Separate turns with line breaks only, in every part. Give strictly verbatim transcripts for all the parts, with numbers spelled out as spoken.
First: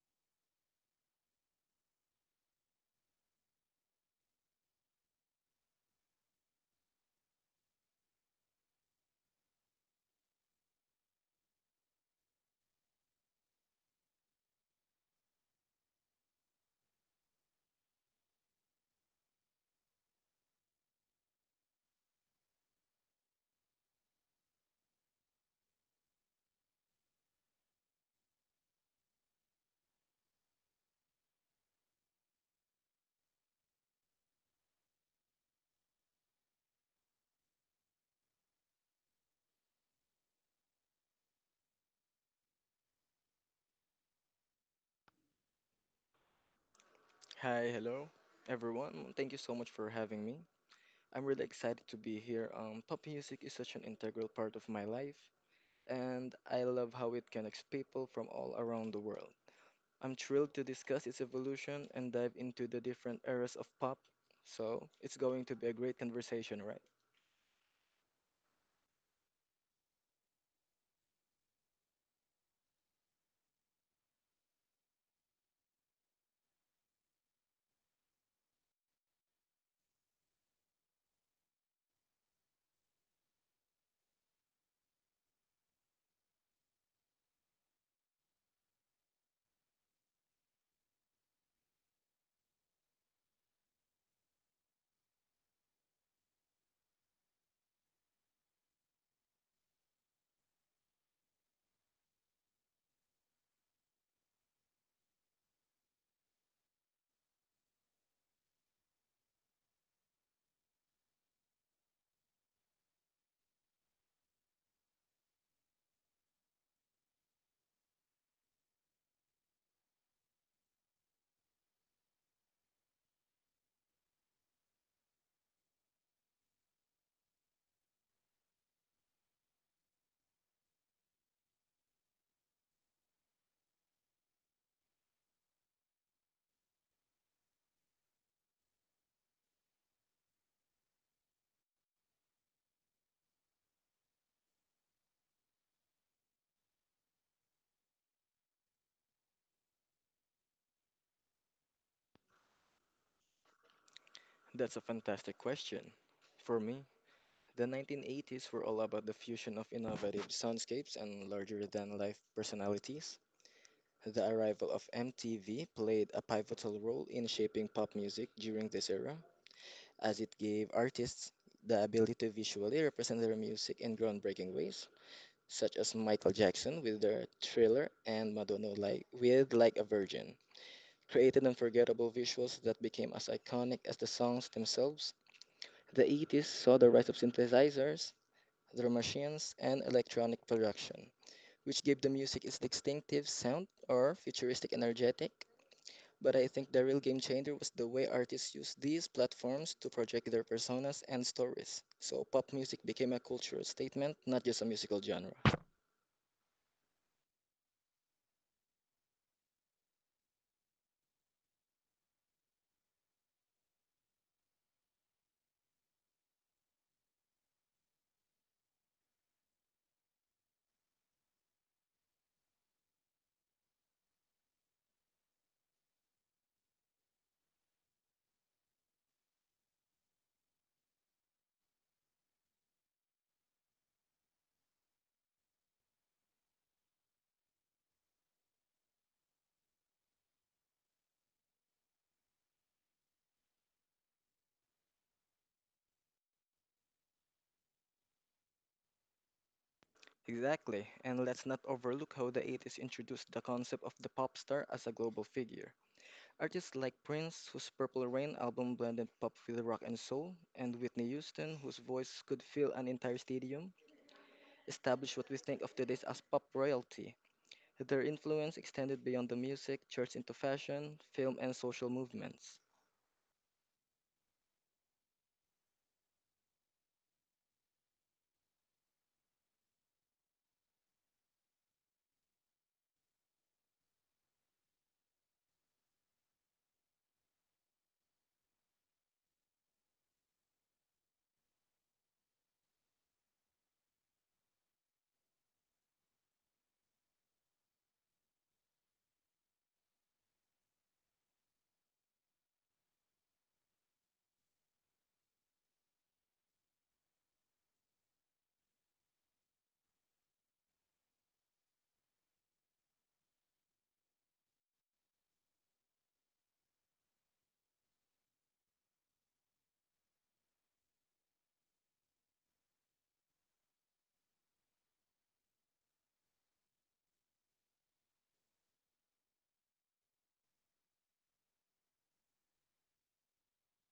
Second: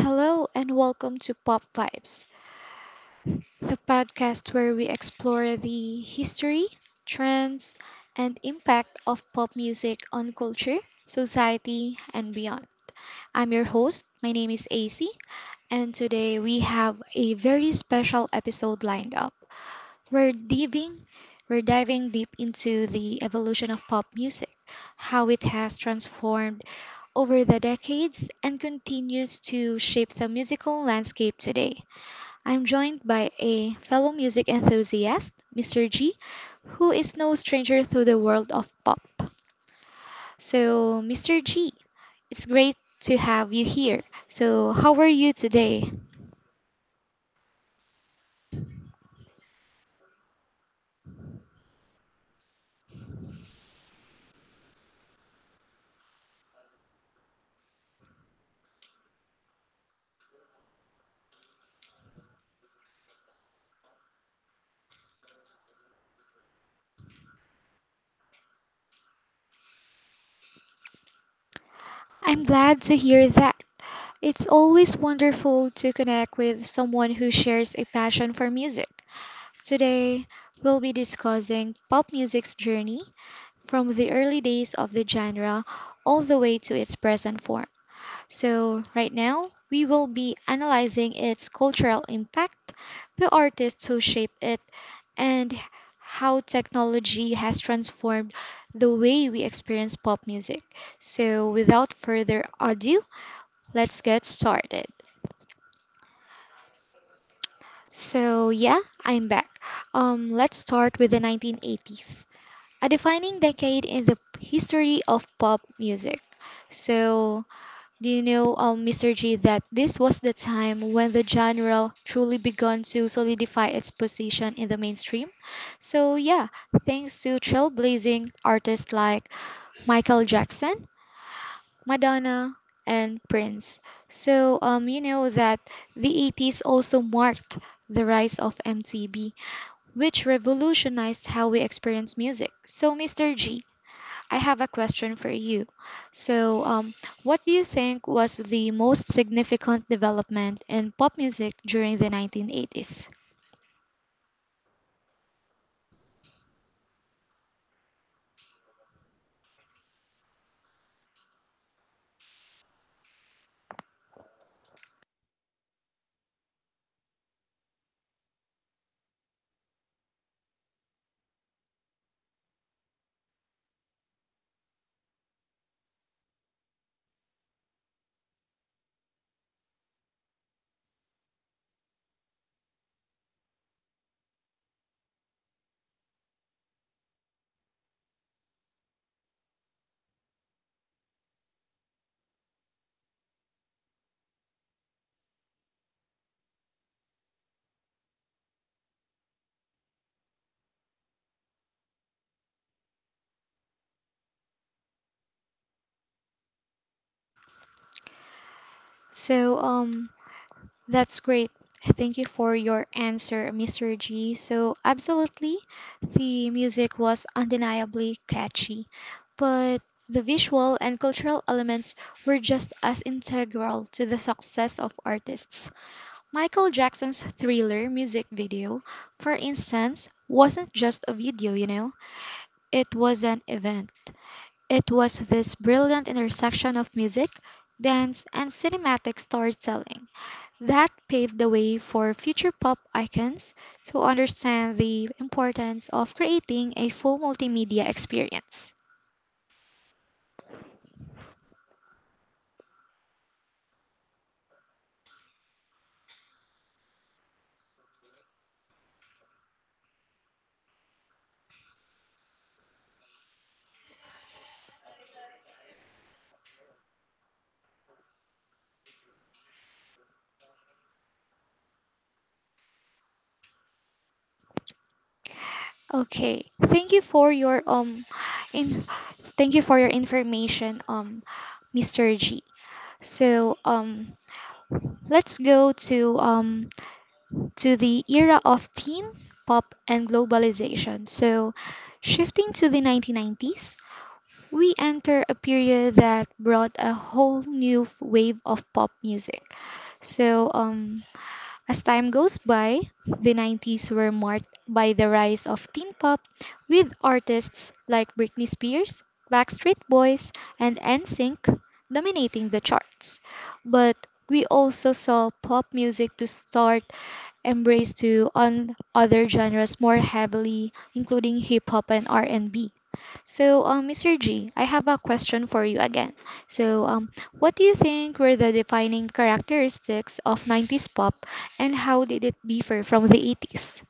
Hello and welcome to Pop Vibes, the podcast where we explore the history, trends, and impact of pop music on culture, society, and beyond. I'm your host. My name is A C, and today we have a very special episode lined up. We're diving we're diving deep into the evolution of pop music, how it has transformed over the decades and continues to shape the musical landscape today. I'm joined by a fellow music enthusiast, Mister G, who is no stranger to the world of pop. So, Mister G, it's great to have you here. So, how are you today?
Hi, hello, everyone. Thank you so much for having me. I'm really excited to be here. Um, pop music is such an integral part of my life, and I love how it connects people from all around the world. I'm thrilled to discuss its evolution and dive into the different eras of pop. So, it's going to be a great conversation, right?
I'm glad to hear that. It's always wonderful to connect with someone who shares a passion for music. Today, we'll be discussing pop music's journey from the early days of the genre all the way to its present form. So, right now, we will be analyzing its cultural impact, the artists who shape it, and how technology has transformed the way we experience pop music. So, without further ado, let's get started. So, yeah, I'm back. Um, let's start with the nineteen eighties, a defining decade in the history of pop music. So, do you know, um, Mister G, that this was the time when the genre truly began to solidify its position in the mainstream? So, yeah, thanks to trailblazing artists like Michael Jackson, Madonna, and Prince. So, um, you know that the eighties also marked the rise of M T V, which revolutionized how we experience music. So, Mister G, I have a question for you. So, um, what do you think was the most significant development in pop music during the nineteen eighties?
That's a fantastic question. For me, the nineteen eighties were all about the fusion of innovative soundscapes and larger than life personalities. The arrival of M T V played a pivotal role in shaping pop music during this era, as it gave artists the ability to visually represent their music in groundbreaking ways, such as Michael Jackson with their Thriller and Madonna like, with Like a Virgin, created unforgettable visuals that became as iconic as the songs themselves. The eighties saw the rise of synthesizers, drum machines, and electronic production, which gave the music its distinctive sound or futuristic energetic but I think the real game changer was the way artists used these platforms to project their personas and stories. So pop music became a cultural statement, not just a musical genre.
So, um, that's great. Thank you for your answer, Mister G. So, absolutely, the music was undeniably catchy, but the visual and cultural elements were just as integral to the success of artists. Michael Jackson's thriller music video, for instance, wasn't just a video, you know, it was an event. It was this brilliant intersection of music, dance, and cinematic storytelling that paved the way for future pop icons to understand the importance of creating a full multimedia experience.
Exactly, and let's not overlook how the eighties introduced the concept of the pop star as a global figure. Artists like Prince, whose Purple Rain album blended pop with rock and soul, and Whitney Houston, whose voice could fill an entire stadium, established what we think of today as pop royalty. Their influence extended beyond the music, church into fashion, film, and social movements.
Okay, thank you for your um in thank you for your information um Mister G. So um Let's go to um to the era of teen pop and globalization. So, shifting to the nineteen nineties, we enter a period that brought a whole new wave of pop music. So, um as time goes by, the nineties were marked by the rise of teen pop with artists like Britney Spears, Backstreet Boys, and N sync dominating the charts. But we also saw pop music to start embraced to on other genres more heavily, including hip hop and R and B. So, um, Mister G, I have a question for you again. So, um, what do you think were the defining characteristics of nineties pop and how did it differ from the eighties?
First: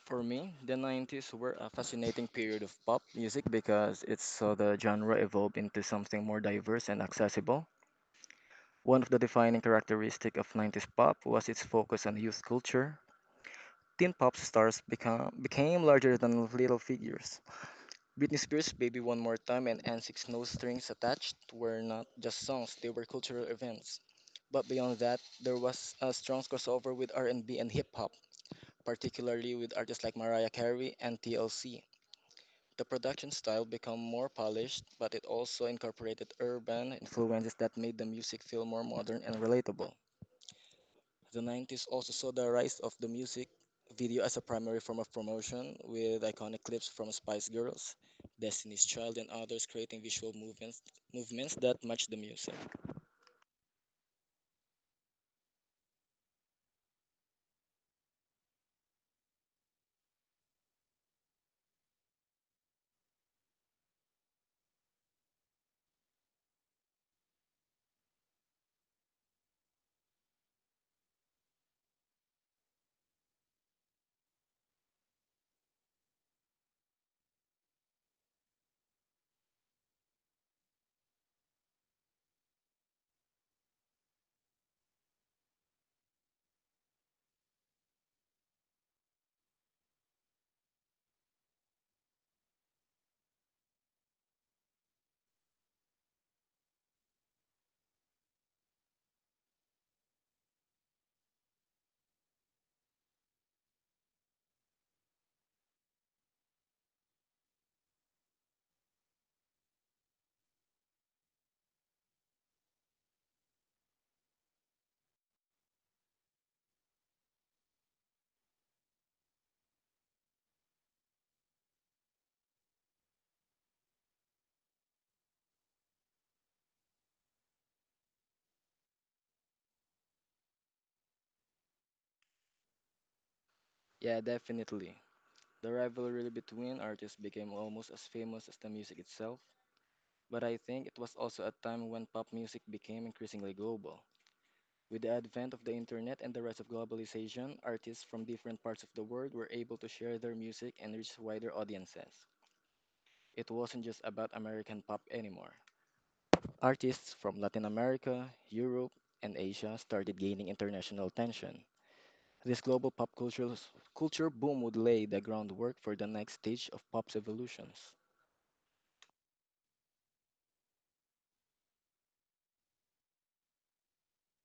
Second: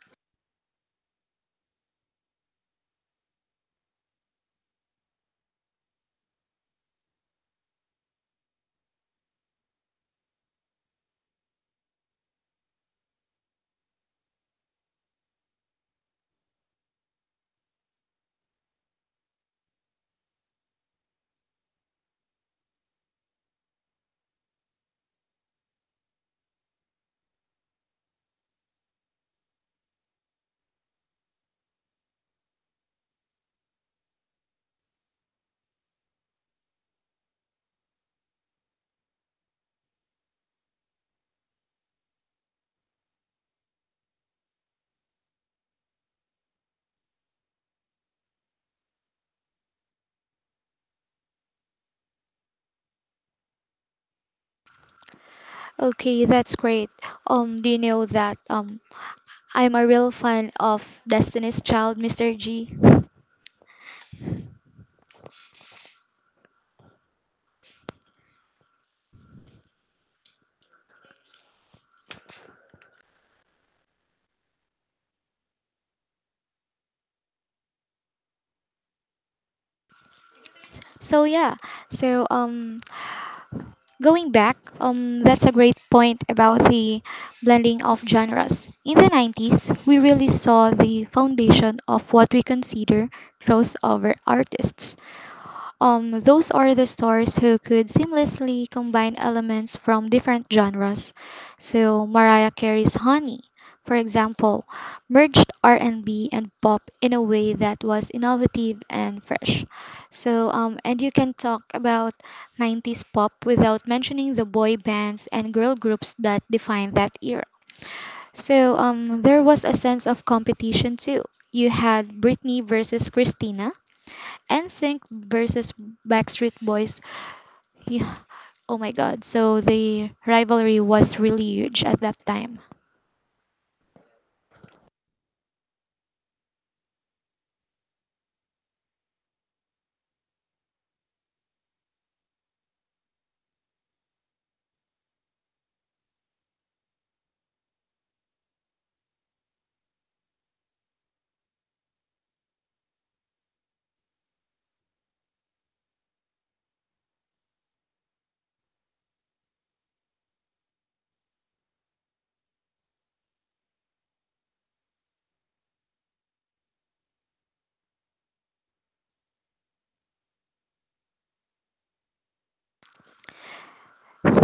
For me, the nineties were a fascinating period of pop music because it saw the genre evolve into something more diverse and accessible. One of the defining characteristics of nineties pop was its focus on youth culture. Teen pop stars become, became larger than little figures, Britney Spears' Baby One More Time and Antic's No Strings Attached were not just songs, they were cultural events. But beyond that, there was a strong crossover with R and B and B and hip hop, particularly with artists like Mariah Carey and T L C. The production style became more polished, but it also incorporated urban influences that made the music feel more modern and relatable. The nineties also saw the rise of the music video as a primary form of promotion, with iconic clips from Spice Girls, Destiny's Child, and others creating visual movements, movements that match the music.
Okay, that's great. Um, do you know that um, I'm a real fan of Destiny's Child, Mister G? So yeah, so um, Going back, um, that's a great point about the blending of genres. In the nineties, we really saw the foundation of what we consider crossover artists. Um, those are the stars who could seamlessly combine elements from different genres. So Mariah Carey's Honey, for example, merged R and B and B and pop in a way that was innovative and fresh. So um, and you can talk about nineties pop without mentioning the boy bands and girl groups that defined that era. So um, there was a sense of competition too. You had Britney versus Christina, N sync versus Backstreet Boys. Yeah, oh my god. So the rivalry was really huge at that time.
Yeah, definitely. The rivalry between artists became almost as famous as the music itself, but I think it was also a time when pop music became increasingly global. With the advent of the internet and the rise of globalization, artists from different parts of the world were able to share their music and reach wider audiences. It wasn't just about American pop anymore. Artists from Latin America, Europe, and Asia started gaining international attention. This global pop cultural s- culture boom would lay the groundwork for the next stage of pop's evolutions.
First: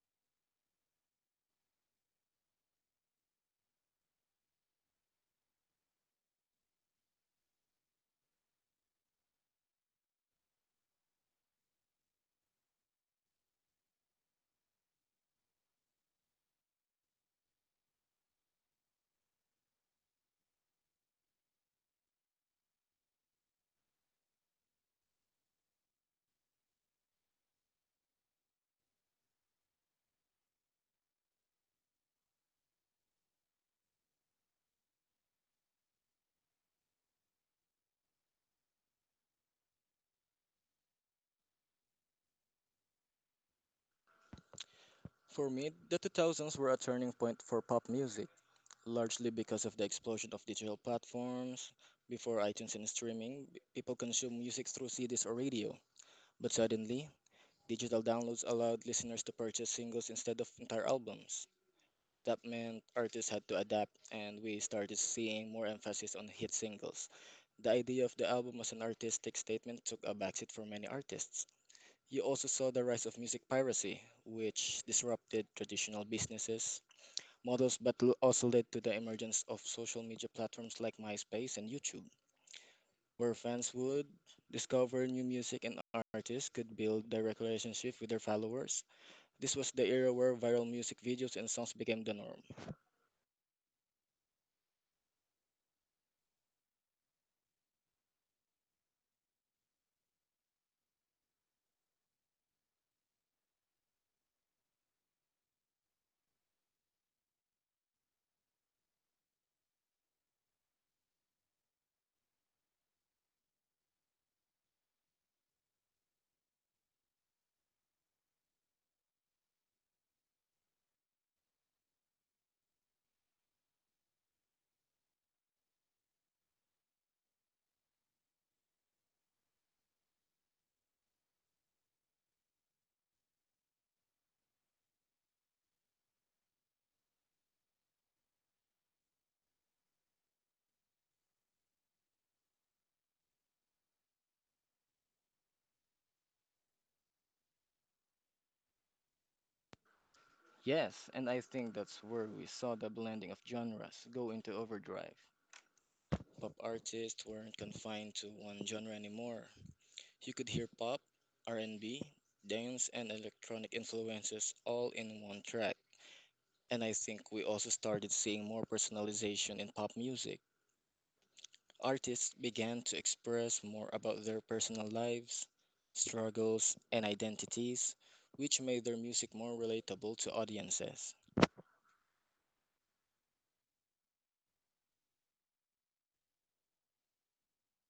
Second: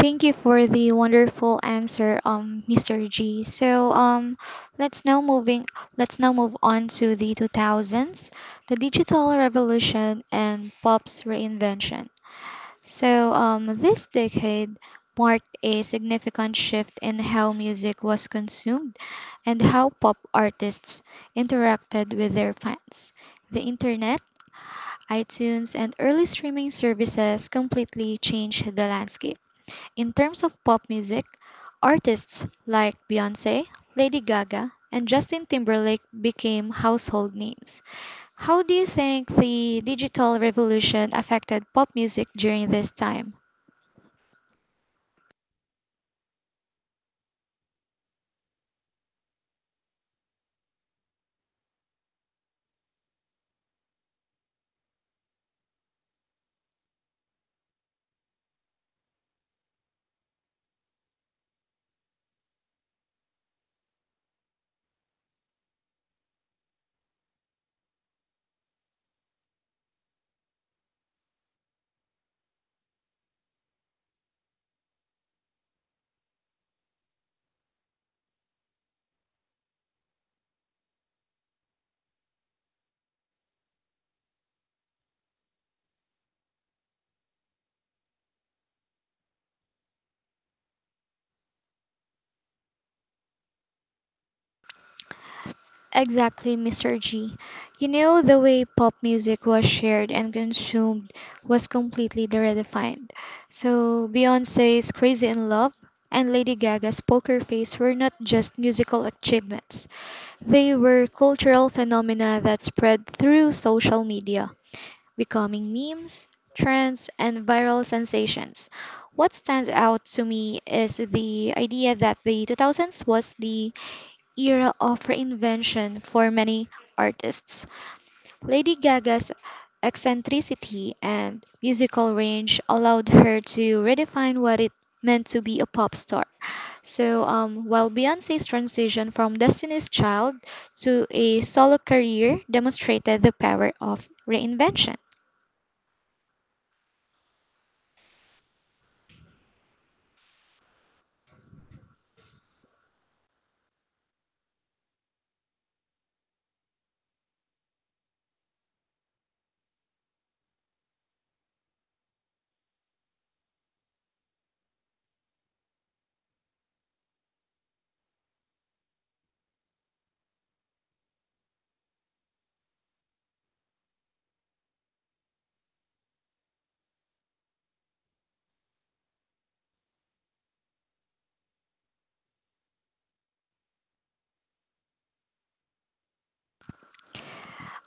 Thank you for the wonderful answer, um, Mister G. So um, let's now moving. Let's now move on to the two thousands, the digital revolution and pop's reinvention. So um, this decade marked a significant shift in how music was consumed and how pop artists interacted with their fans. The internet, iTunes, and early streaming services completely changed the landscape. In terms of pop music, artists like Beyonce, Lady Gaga, and Justin Timberlake became household names. How do you think the digital revolution affected pop music during this time?
For me, the two thousands were a turning point for pop music, largely because of the explosion of digital platforms. Before iTunes and streaming, b- people consumed music through C Ds or radio. But suddenly, digital downloads allowed listeners to purchase singles instead of entire albums. That meant artists had to adapt, and we started seeing more emphasis on hit singles. The idea of the album as an artistic statement took a backseat for many artists. You also saw the rise of music piracy, which disrupted traditional businesses models but l- also led to the emergence of social media platforms like MySpace and YouTube, where fans would discover new music and artists could build direct relationship with their followers. This was the era where viral music videos and songs became the norm.
Exactly, Mister G. You know, the way pop music was shared and consumed was completely redefined. So, Beyonce's Crazy in Love and Lady Gaga's Poker Face were not just musical achievements, they were cultural phenomena that spread through social media, becoming memes, trends, and viral sensations. What stands out to me is the idea that the two thousands was the era of reinvention for many artists. Lady Gaga's eccentricity and musical range allowed her to redefine what it meant to be a pop star. So, um, while Beyonce's transition from Destiny's Child to a solo career demonstrated the power of reinvention.
Yes, and I think that's where we saw the blending of genres go into overdrive. Pop artists weren't confined to one genre anymore. You could hear pop, R and B, dance, and electronic influences all in one track. And I think we also started seeing more personalization in pop music. Artists began to express more about their personal lives, struggles, and identities, which made their music more relatable to audiences.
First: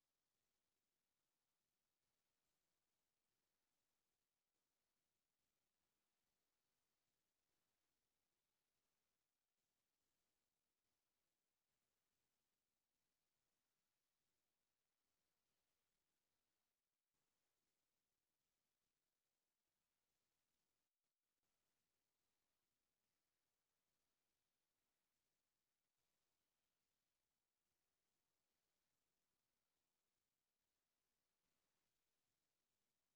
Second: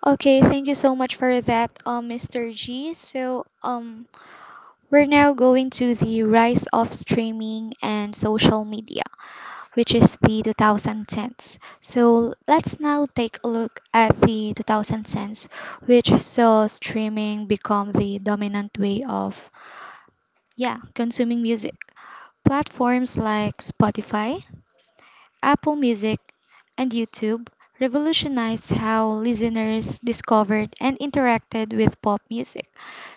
Okay, thank you so much for that, um, Mister G. So, um, we're now going to the rise of streaming and social media, which is the twenty tens. So let's now take a look at the twenty tens, which saw streaming become the dominant way of, yeah, consuming music. Platforms like Spotify, Apple Music, and YouTube revolutionized how listeners discovered and interacted with pop music.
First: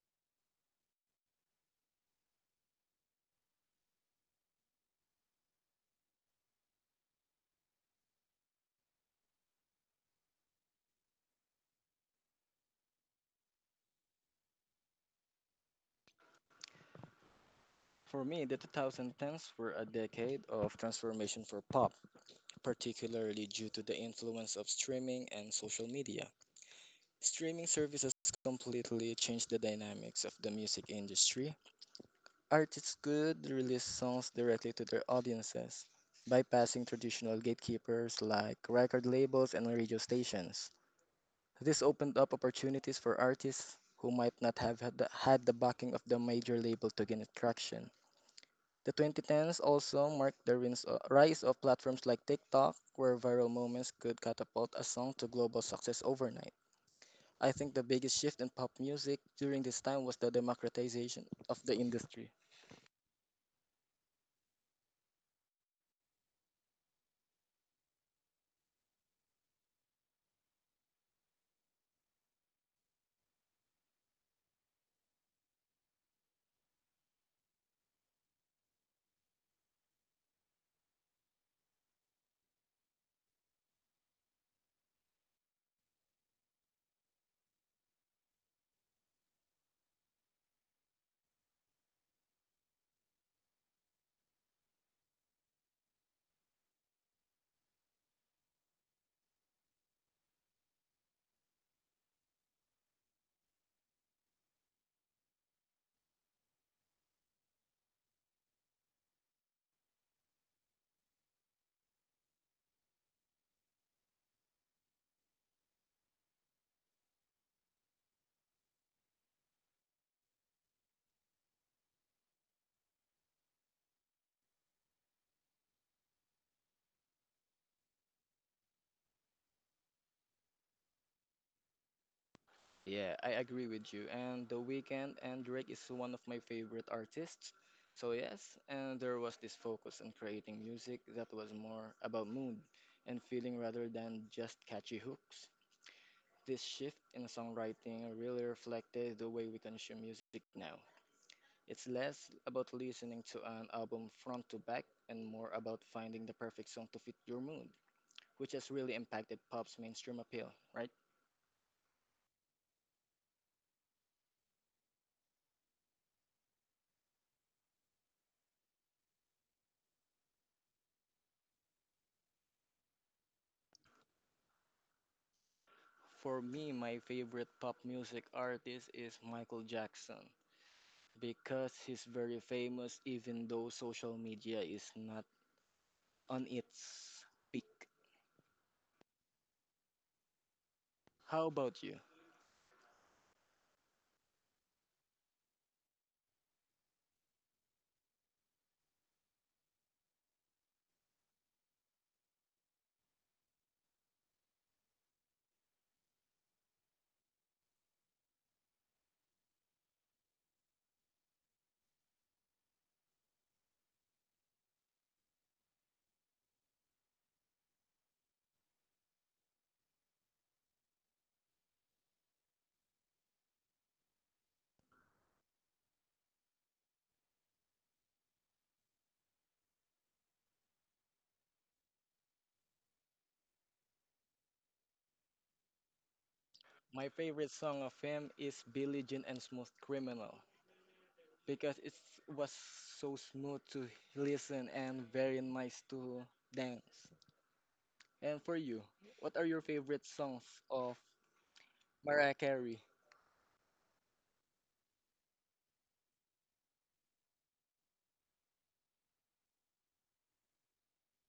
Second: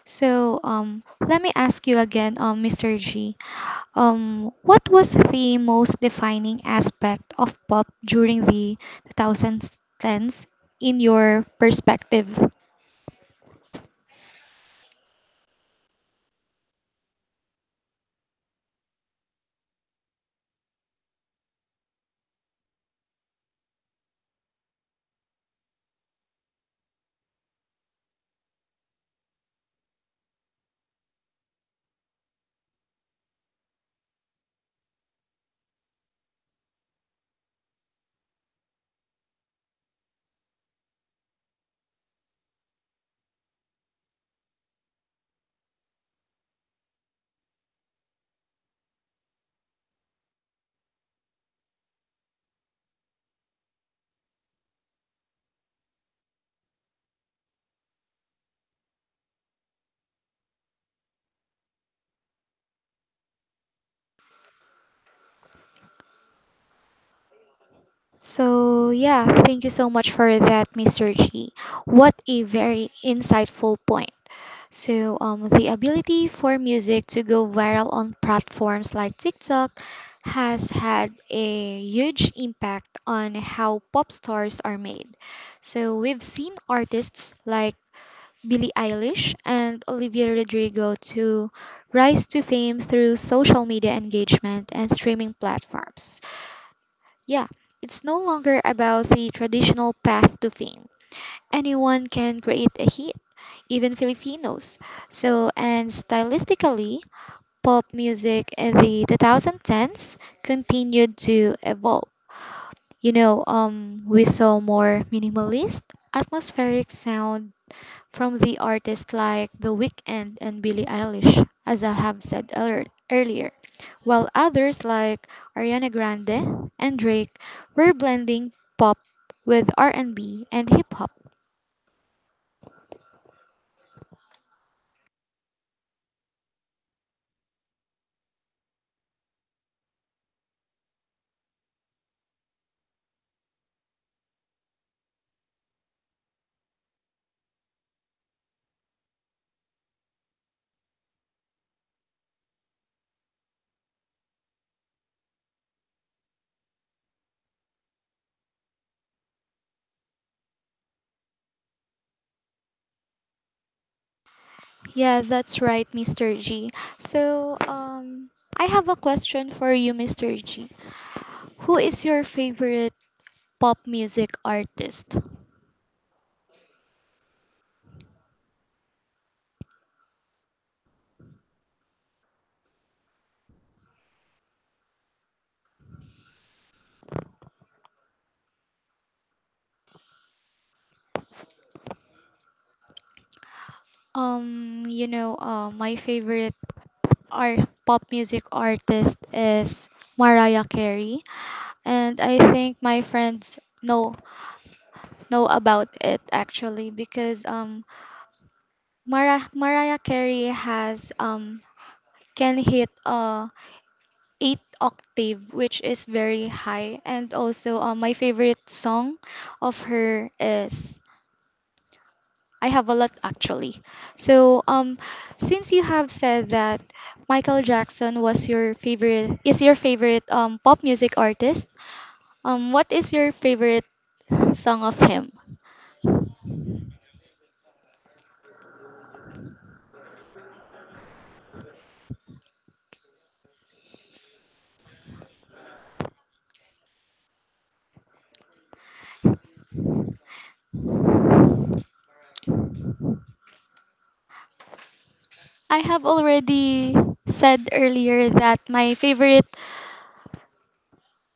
So, um, let me ask you again, um, Mister G, um, what was the most defining aspect of pop during the twenty tens in your perspective?
For me, the twenty tens were a decade of transformation for pop, particularly due to the influence of streaming and social media. Streaming services completely changed the dynamics of the music industry. Artists could release songs directly to their audiences, bypassing traditional gatekeepers like record labels and radio stations. This opened up opportunities for artists who might not have had the, had the backing of the major label to gain traction. The twenty tens also marked the rins- uh, rise of platforms like TikTok, where viral moments could catapult a song to global success overnight. I think the biggest shift in pop music during this time was the democratization of the industry.
So, yeah, thank you so much for that, Mister G. What a very insightful point. So, um, the ability for music to go viral on platforms like TikTok has had a huge impact on how pop stars are made. So, we've seen artists like Billie Eilish and Olivia Rodrigo to rise to fame through social media engagement and streaming platforms. Yeah, it's no longer about the traditional path to fame. Anyone can create a hit, even Filipinos. So, and stylistically, pop music in the twenty tens continued to evolve. You know, um, we saw more minimalist, atmospheric sound from the artists like The Weeknd and Billie Eilish, as I have said earl- earlier, while others like Ariana Grande and Drake were blending pop with R and B and B and hip hop.
Yeah, I agree with you. And The Weeknd and Drake is one of my favorite artists. So yes, and there was this focus on creating music that was more about mood and feeling rather than just catchy hooks. This shift in songwriting really reflected the way we consume music now. It's less about listening to an album front to back and more about finding the perfect song to fit your mood, which has really impacted pop's mainstream appeal, right?
Yeah, that's right, Mister G. So, um, I have a question for you, Mister G. Who is your favorite pop music artist?
For me, my favorite pop music artist is Michael Jackson because he's very famous even though social media is not on its peak. How about you?
Um, you know, uh, my favorite art pop music artist is Mariah Carey, and I think my friends know know about it actually because um Mara- Mariah Carey has um can hit uh eight octave, which is very high. And also, uh, my favorite song of her is, I have a lot actually. So um since you have said that Michael Jackson was your favorite is your favorite um pop music artist, um what is your favorite song of him?
My favorite song of him is Billie Jean and Smooth Criminal because it was so smooth to listen and very nice to dance. And for you, what are your favorite songs of Mariah Carey?
I have already said earlier that my favorite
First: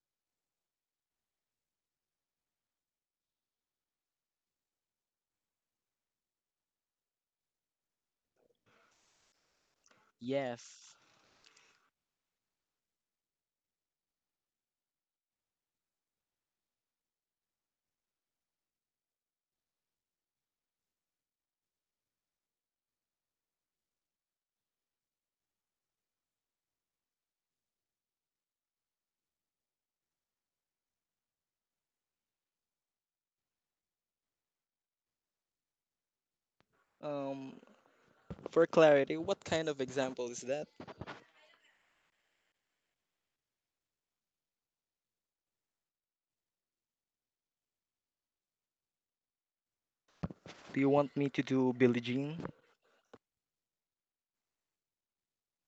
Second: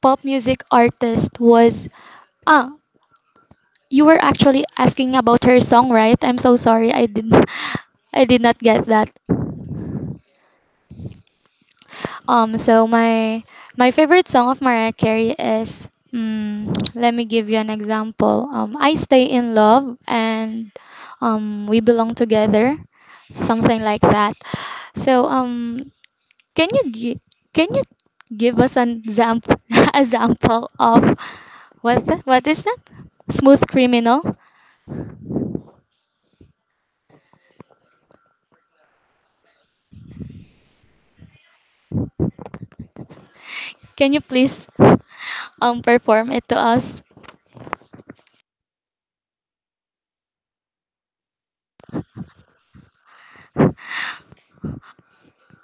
pop music artist was, ah you were actually asking about her song, right? I'm so sorry, I did I did not get that.
Yes.
um so my my favorite song of Mariah Carey is, mm, let me give you an example, um I Stay in Love and um We Belong Together, something like that. So um can you gi- can you give us an example example of, what the, what is that? Smooth Criminal?
Um, for clarity, what kind of example is that?
Can you please um perform it to us?
Do you want me to do Billie Jean?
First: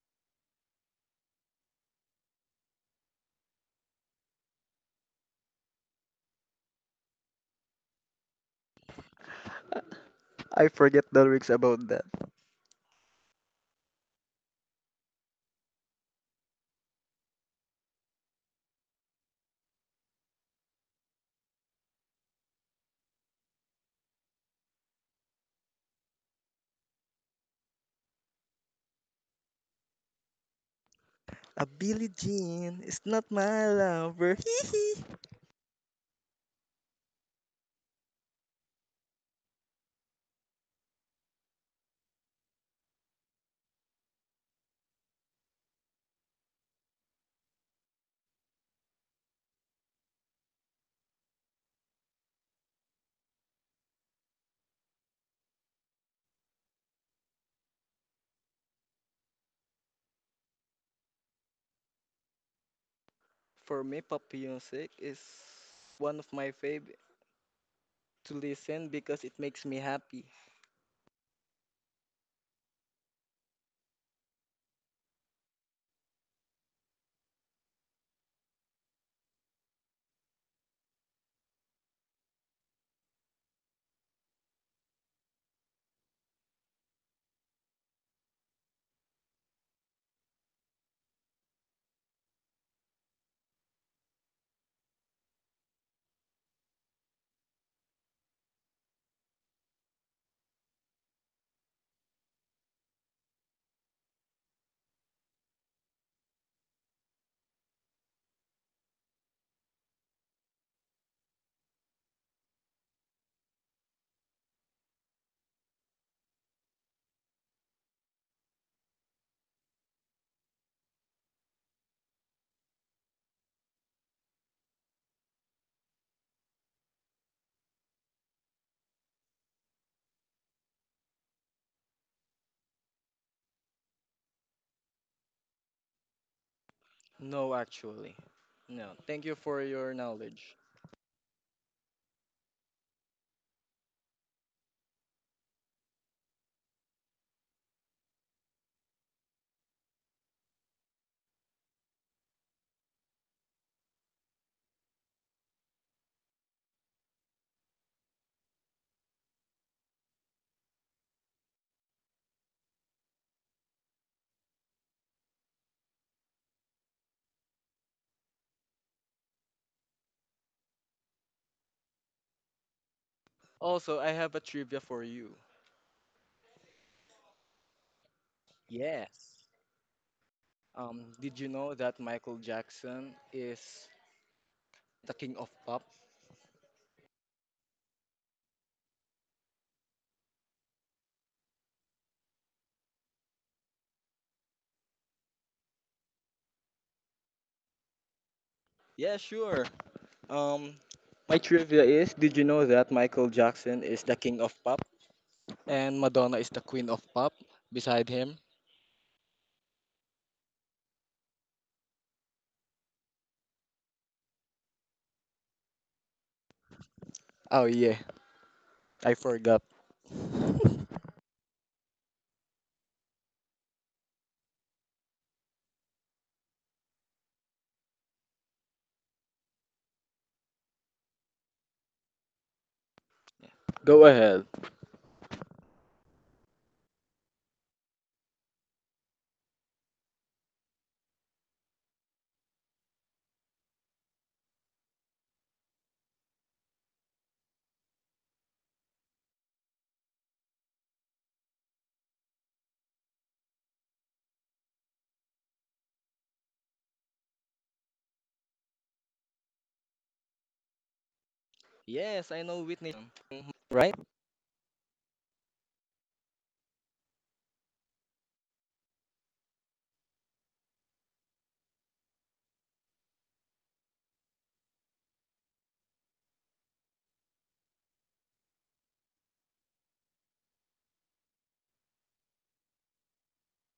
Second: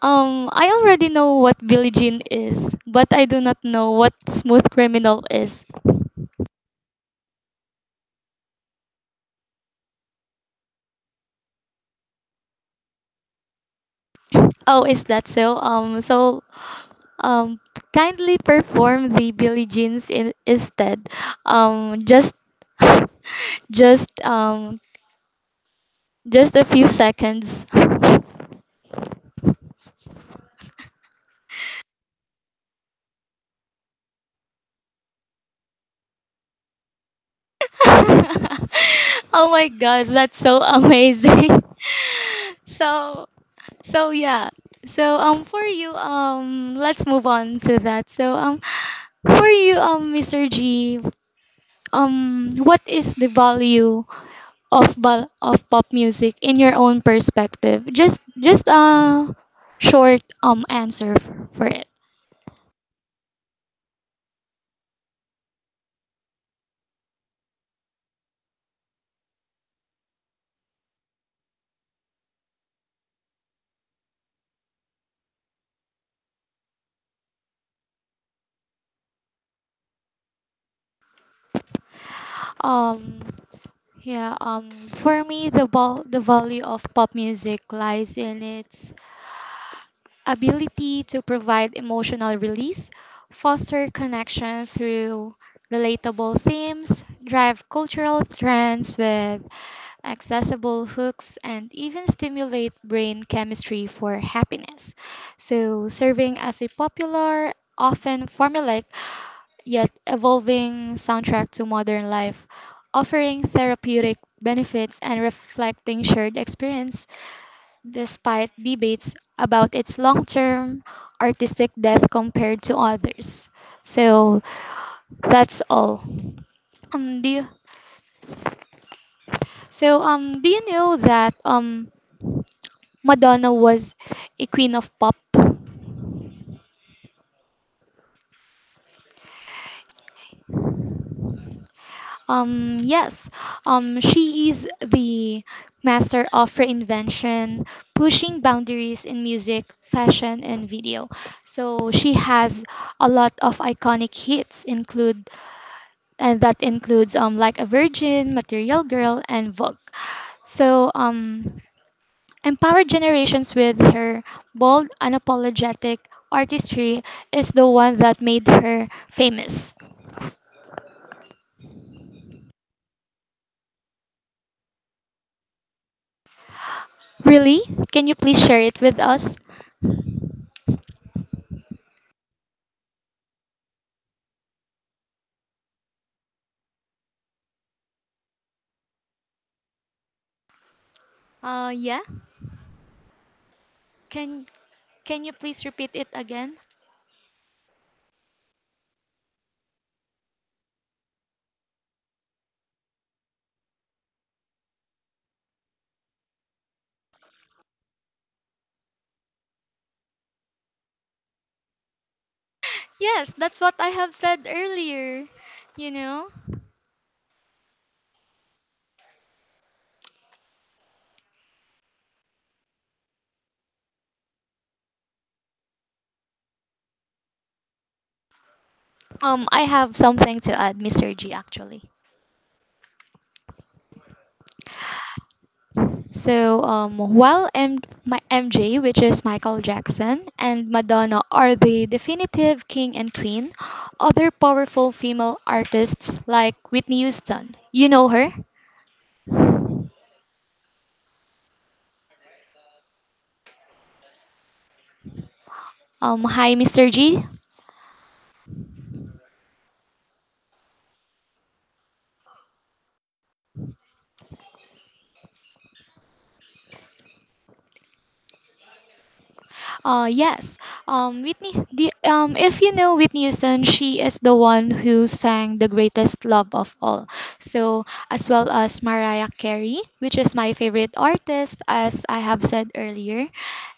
Um, I already know what Billie Jean is, but I do not know what Smooth Criminal is.
I forget the lyrics about that.
Oh, is that so? Um, so um, kindly perform the Billie Jeans in, instead. Um, just just um just a few seconds.
A Billie Jean is not my lover. Hee hee.
Oh my god, that's so amazing. so So yeah. So um for you, um let's move on to that. So um for you, um Mister G, um what is the value of ba- of pop music in your own perspective? Just just a short um answer f- for it.
For me, pop music is one of my favorite to listen because it makes me happy.
Um yeah um for me, the val- the value of pop music lies in its ability to provide emotional release, foster connection through relatable themes, drive cultural trends with accessible hooks, and even stimulate brain chemistry for happiness. So, serving as a popular, often formulaic, yet evolving soundtrack to modern life, offering therapeutic benefits and reflecting shared experiences despite debates about its long term artistic death compared to others. So that's all. Um, do you, so um, do you know that um, Madonna was a queen of pop?
No, actually. No. Thank you for your knowledge.
Um, yes. Um, she is the master of reinvention, pushing boundaries in music, fashion, and video. So she has a lot of iconic hits, include and that includes um like a Virgin, Material Girl, and Vogue. So um empowered generations with her bold, unapologetic artistry is the one that made her famous.
Also, I have a trivia for you.
Really? Can you please share it with us?
Yes. Um, did you know that Michael Jackson is the king of pop?
Uh yeah. can can you please repeat it again?
Yeah, sure. Um, my trivia is: Did you know that Michael Jackson is the king of pop and Madonna is the queen of pop? Beside him.
Yes, that's what I have said earlier, you know.
Oh yeah, I forgot.
um I have something to add, Mr. G, actually.
Go ahead.
So um, while M- my M J, which is Michael Jackson, and Madonna are the definitive king and queen, other powerful female artists like Whitney Houston. You know her? Um, hi, Mister G.
Yes, I know Whitney, mhm, right?
Uh, yes. Um, Whitney. The, um, if you know Whitney Houston, she is the one who sang "The Greatest Love of All." So, as well as Mariah Carey, which is my favorite artist, as I have said earlier.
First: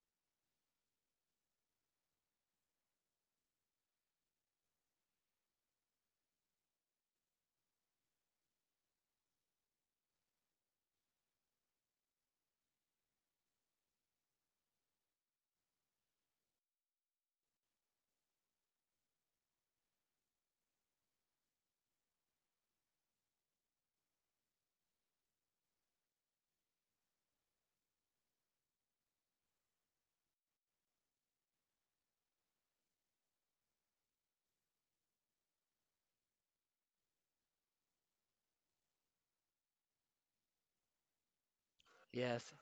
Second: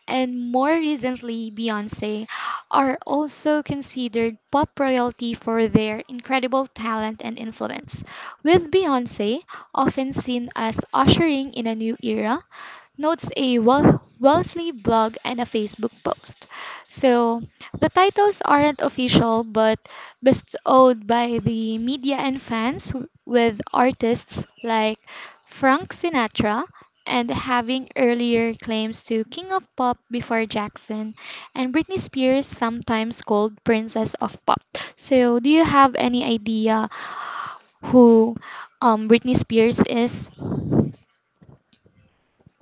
And more recently, Beyonce, are also considered pop royalty for their incredible talent and influence. With Beyonce often seen as ushering in a new era, notes a well Wellesley blog and a Facebook post. So the titles aren't official but bestowed by the media and fans w- with artists like Frank Sinatra and having earlier claims to King of Pop before Jackson, and Britney Spears sometimes called Princess of Pop. So do you have any idea who um, Britney Spears is?
Yes.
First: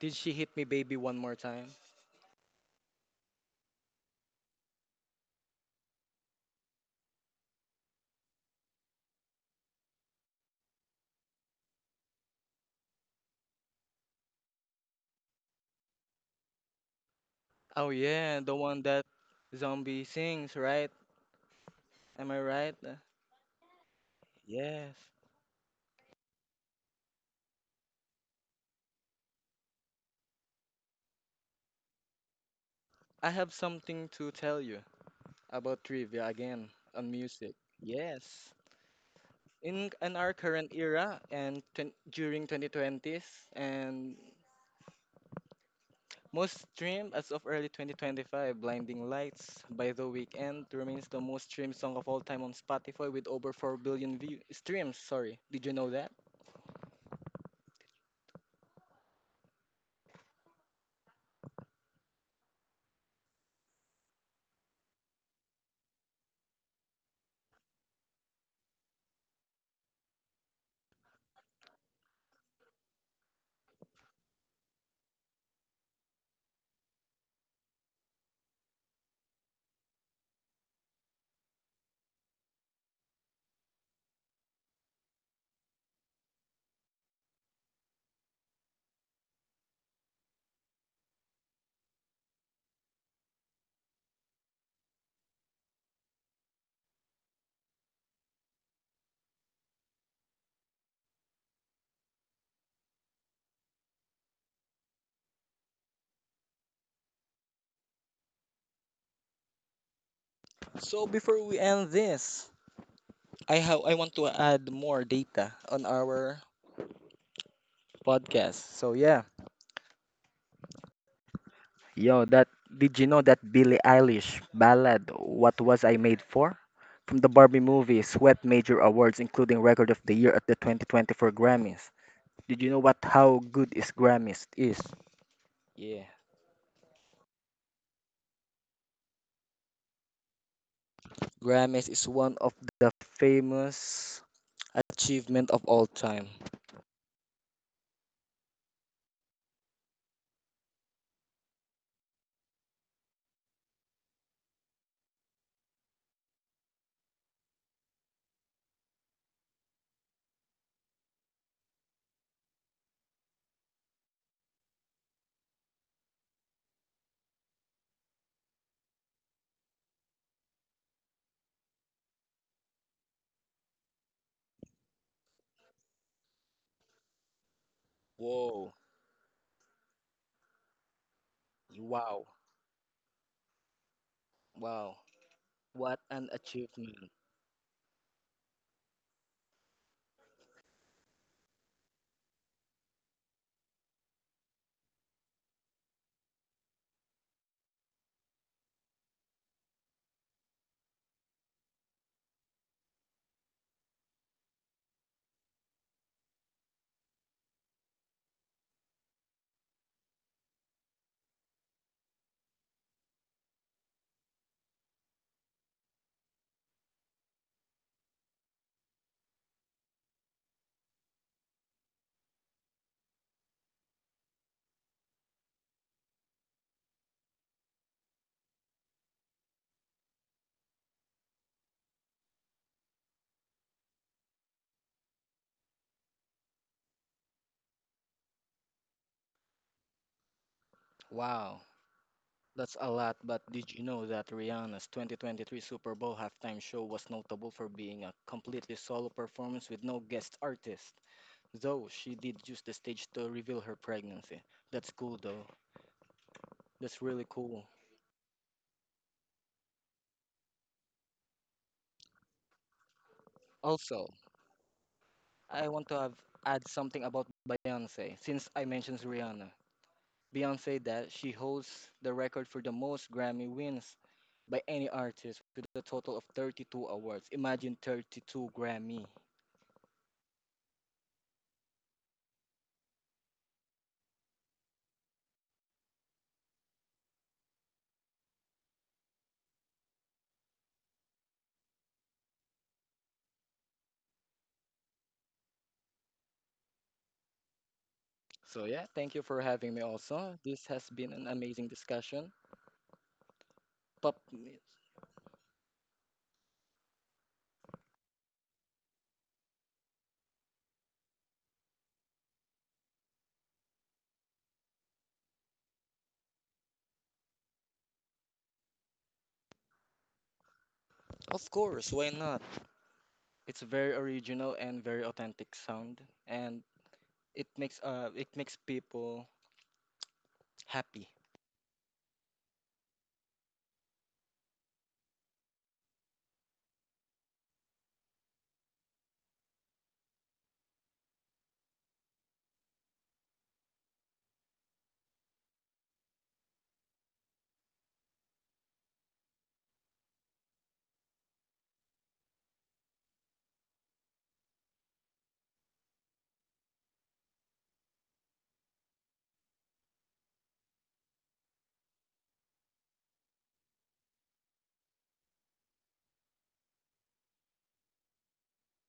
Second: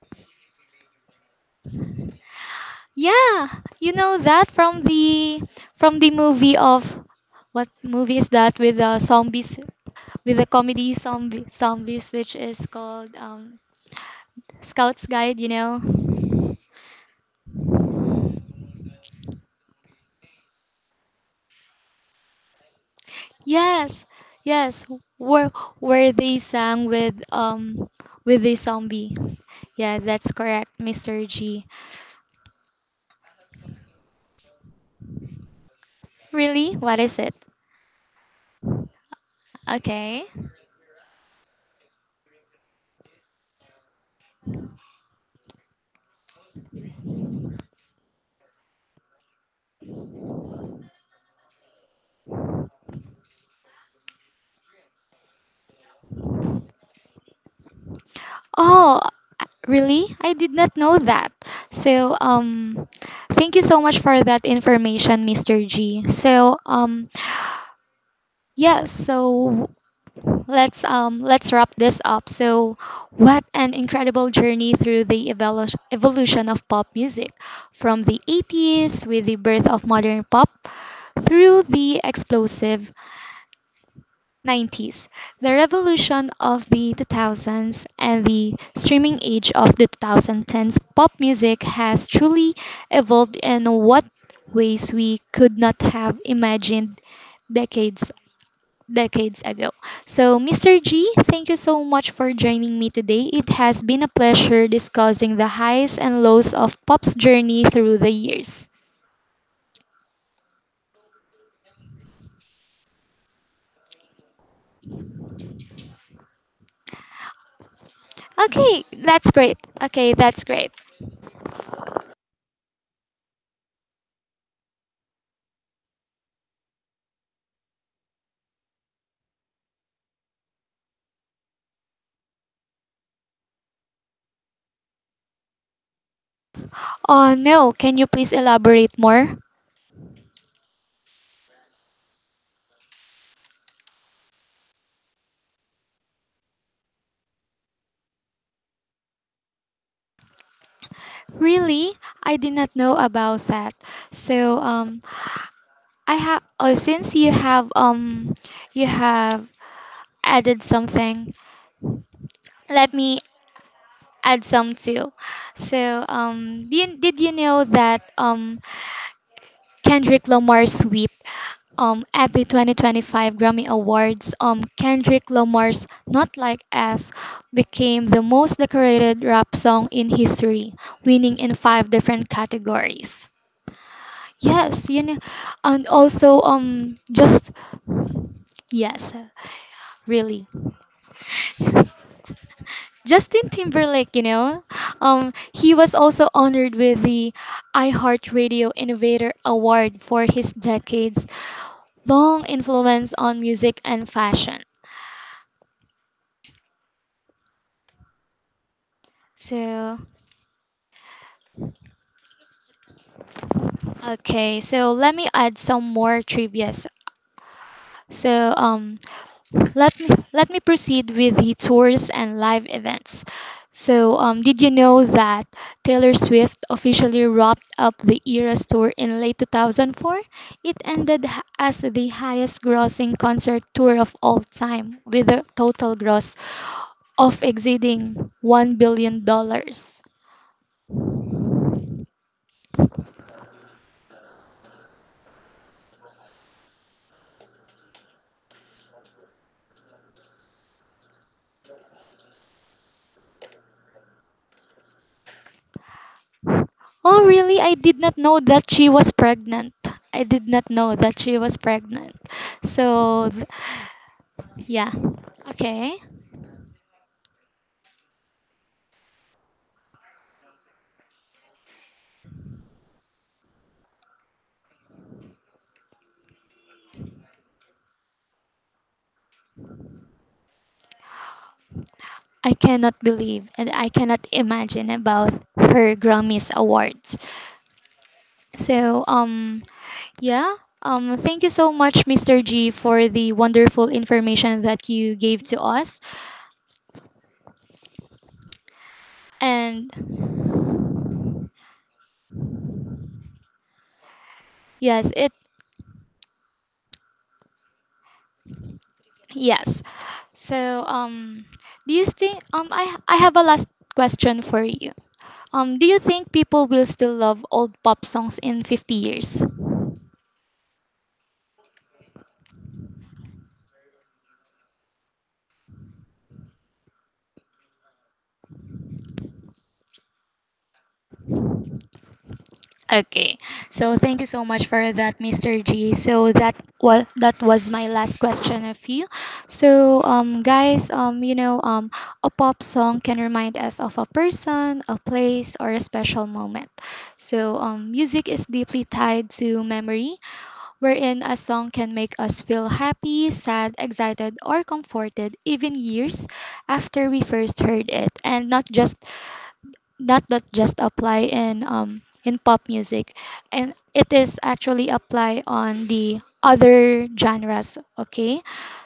Did she hit me, baby, one more time?
Yeah, you know that from the from the movie of, what movie is that with the zombies, with the comedy zombie zombies which is called um Scout's Guide, you know?
Oh yeah, the one that zombie sings, right? Am I right? Uh,
Yes. Yes,
yes.
where where they sang with um with the zombie. Yeah, that's correct, Mister G.
I have something to tell you about trivia again
Really? What
on
is it?
music. Yes. in in
Okay.
our current era and twen- during twenty twenties, and most streamed as of early twenty twenty-five, blinding lights by the Weeknd remains the most streamed song of all time on Spotify with over four billion view streams. Sorry, did you know that?
Oh, really? I did not know that. So, um, thank you so much for that information, Mister G. So, um, yes, so let's um let's wrap this up. So, what an incredible journey through the evolu- evolution of pop music, from the eighties with the birth of modern pop, through the explosive nineties, the revolution of the two thousands, and the streaming age of the twenty tens. Pop music has truly evolved in what ways we could not have imagined decades decades ago. So, Mister G, thank you so much for joining me today. It has been a pleasure discussing the highs and lows of pop's journey through the years.
So before we end this, i have I want to add more data on our podcast,
Okay,
so yeah.
that's great. Okay, that's great.
Yo, that, did you know that Billie Eilish ballad "What Was I Made For" from the Barbie movie swept major awards, including Record of the Year at the twenty twenty-four Grammys? Did you know what how good is Grammys is? Yeah,
Oh no, can you please elaborate more?
Grammys is one of the famous achievement of all time.
Really? I did not know about that. So um I have, oh, since you have um you have added something, let me add some too. So um did, did you know that um Kendrick Lamar sweep, um at the twenty twenty-five Grammy Awards, um Kendrick Lamar's Not Like Us became the most
Whoa!
decorated rap song in history, winning in five different
Wow!
categories. Yes,
Wow!
you know, and
What an
also um
achievement!
just yes, really. Justin Timberlake, you know, um he was also honored with the iHeartRadio Innovator Award for his decades long influence on music and fashion. So, okay, so let me add some more trivia. So, um let me let me proceed with the tours and live events. So, um, did you know that Taylor Swift officially wrapped up the Eras tour in late two thousand four? It ended h- as the highest-grossing concert tour of all time, with a total gross of exceeding one billion dollars.
Wow! That's a lot, but did you know that Rihanna's twenty twenty-three Super Bowl halftime show was notable for being a completely solo performance with no guest artist? Though she did use the stage to reveal her pregnancy. That's cool though. That's really
Oh, really?
cool.
I did not know that she was pregnant. I did not know that she was pregnant. So, th-
Also,
yeah.
I want to
Okay.
have, add something about Beyonce since I mentioned Rihanna. Beyonce that she holds the record for the most Grammy wins by any artist with a total of thirty-two awards. Imagine thirty-two Grammy.
I cannot believe and I cannot imagine about her Grammys awards. So um yeah, um thank you so much, Mister G, for the wonderful information that you gave to us.
So yeah, thank you for having me
And
also. This has been an amazing discussion. Pop.
yes, it yes. So um do you think, um I I have a last question for you. Um do you think people will still love old pop songs in fifty years?
Of course, why not? It's very original and very authentic sound and it makes uh it makes people happy.
Okay. So thank you so much for that, Mister G. So that was that was my last question of you. So um guys, um you know, um a pop song can remind us of a person, a place, or a special moment. So um music is deeply tied to memory, wherein a song can make us feel happy, sad, excited, or comforted even years after we first heard it. And not just that not just apply in um in pop music, and it is actually apply on the other genres, okay.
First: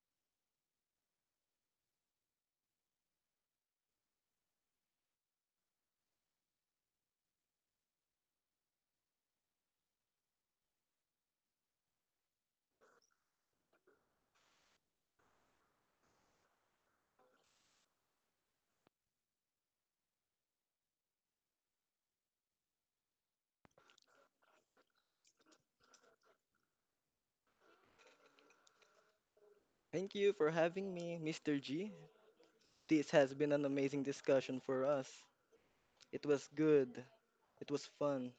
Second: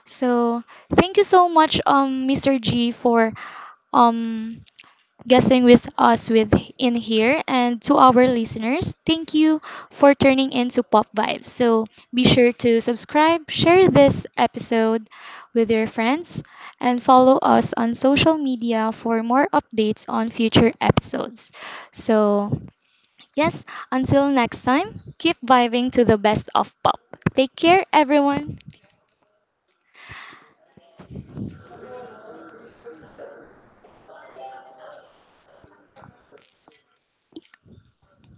So thank you so much, um Mr. G, for um guessing with us, with in here. And to our listeners, thank you for turning into Pop Vibes. So be sure to subscribe, share this episode with your friends, and follow us on social media for more updates on future episodes. So yes, until next time, keep vibing to the best of pop. Take care, everyone.
Thank you for having me, mister G. This has been an amazing discussion for us. It was good. It was fun.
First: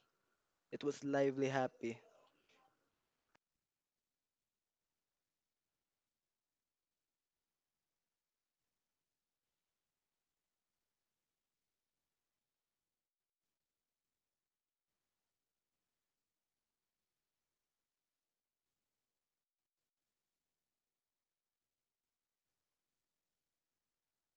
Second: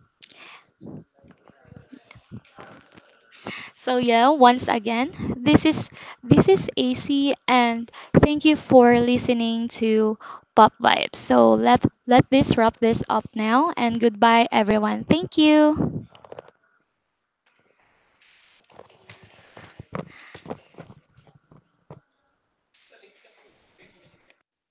It was lively happy.
So yeah, once again, this is this is A C, and thank you for listening to Pop Vibes. So let let this wrap this up now, and goodbye everyone. Thank you.